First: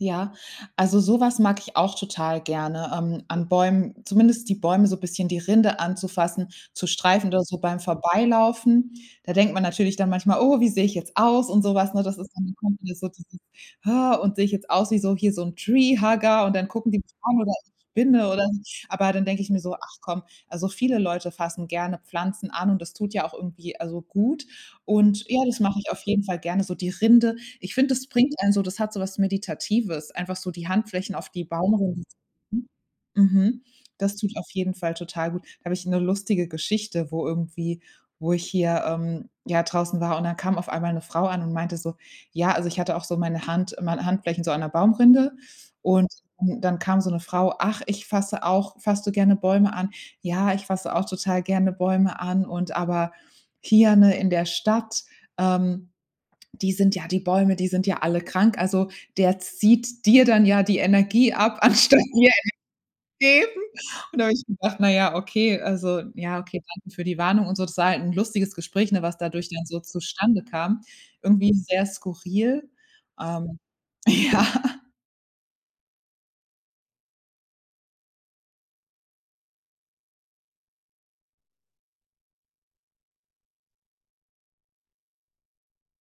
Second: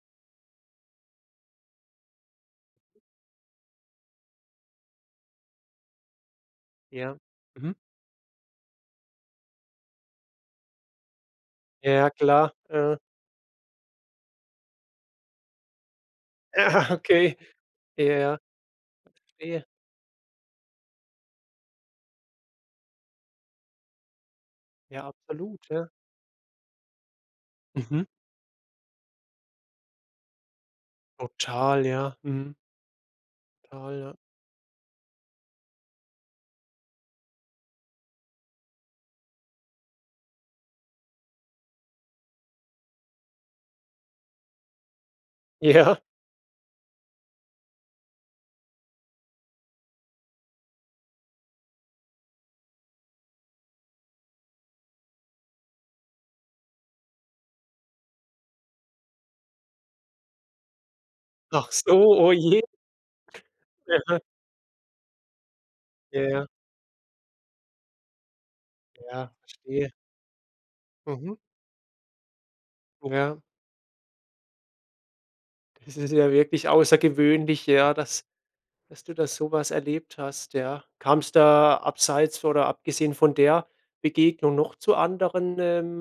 Ja, also so was mag ich auch total gerne ähm, an Bäumen zumindest die Bäume so bisschen die Rinde anzufassen, zu Ja. streifen oder so Mhm. beim Vorbeilaufen. Da denkt man natürlich dann manchmal: „Oh, wie sehe ich jetzt aus" und so was, ne, Ja das ist dann, klar. da kommt mir Aha. so dieses ha, „und sehe ich jetzt aus wie so hier so 'n Treehugger und dann gucken Aha, die mich okay. an oder ich spinne Ja, oder so." Aber dann denke ich mir verstehe. so: „Ach komm, also, viele Leute fassen gerne Pflanzen an und das tut ja auch irgendwie, also, gut." Ja Und ja, das absolut, mache ja. ich auf jeden Fall gerne so. Die Rinde, ich find, das Mhm. bringt einen so das hat so was Meditatives, einfach so die Handflächen auf die Total Baumrind ja, mhm. [unintelligible] Mhm. Total, ja. Das tut auf jeden Fall total gut. Da hab ich 'ne lustige Geschichte, wo irgendwie wo ich hier, ähm, ja draußen war und dann kam auf einmal 'ne Frau an und meinte so: Ja, also ich hatte auch so meine Hand meine Handflächen so an 'ner Baumrinde. Ja. Und dann dann kam so 'ne Frau: „Ach, ich fasse auch fasst du gerne Bäume an? Ja, ich fasse auch total gerne Bäume an und aber hier, ne, in der Stadt, ähm, die sind ja die Bäume die sind ja alle krank. Also der zieht dir dann ja die Energie ab, Ach so, anstatt dir oh je. [unintelligible] geben." Aha. Und da hab ich gedacht: „Na ja okay, also ja Ja. okay, danke für die Warnung und so.“ Das war halt 'n lustiges Gespräch, ne, was Ja, dadurch dann so verstehe. zustande kam. Mhm. Irgendwie sehr skurril Ja. ähm ja. Das ist ja wirklich außergewöhnlich, ja dass dass du da so was erlebt hast, ja. Kam's da abseits oder abgesehen von der Begegnung noch zu anderen, ähm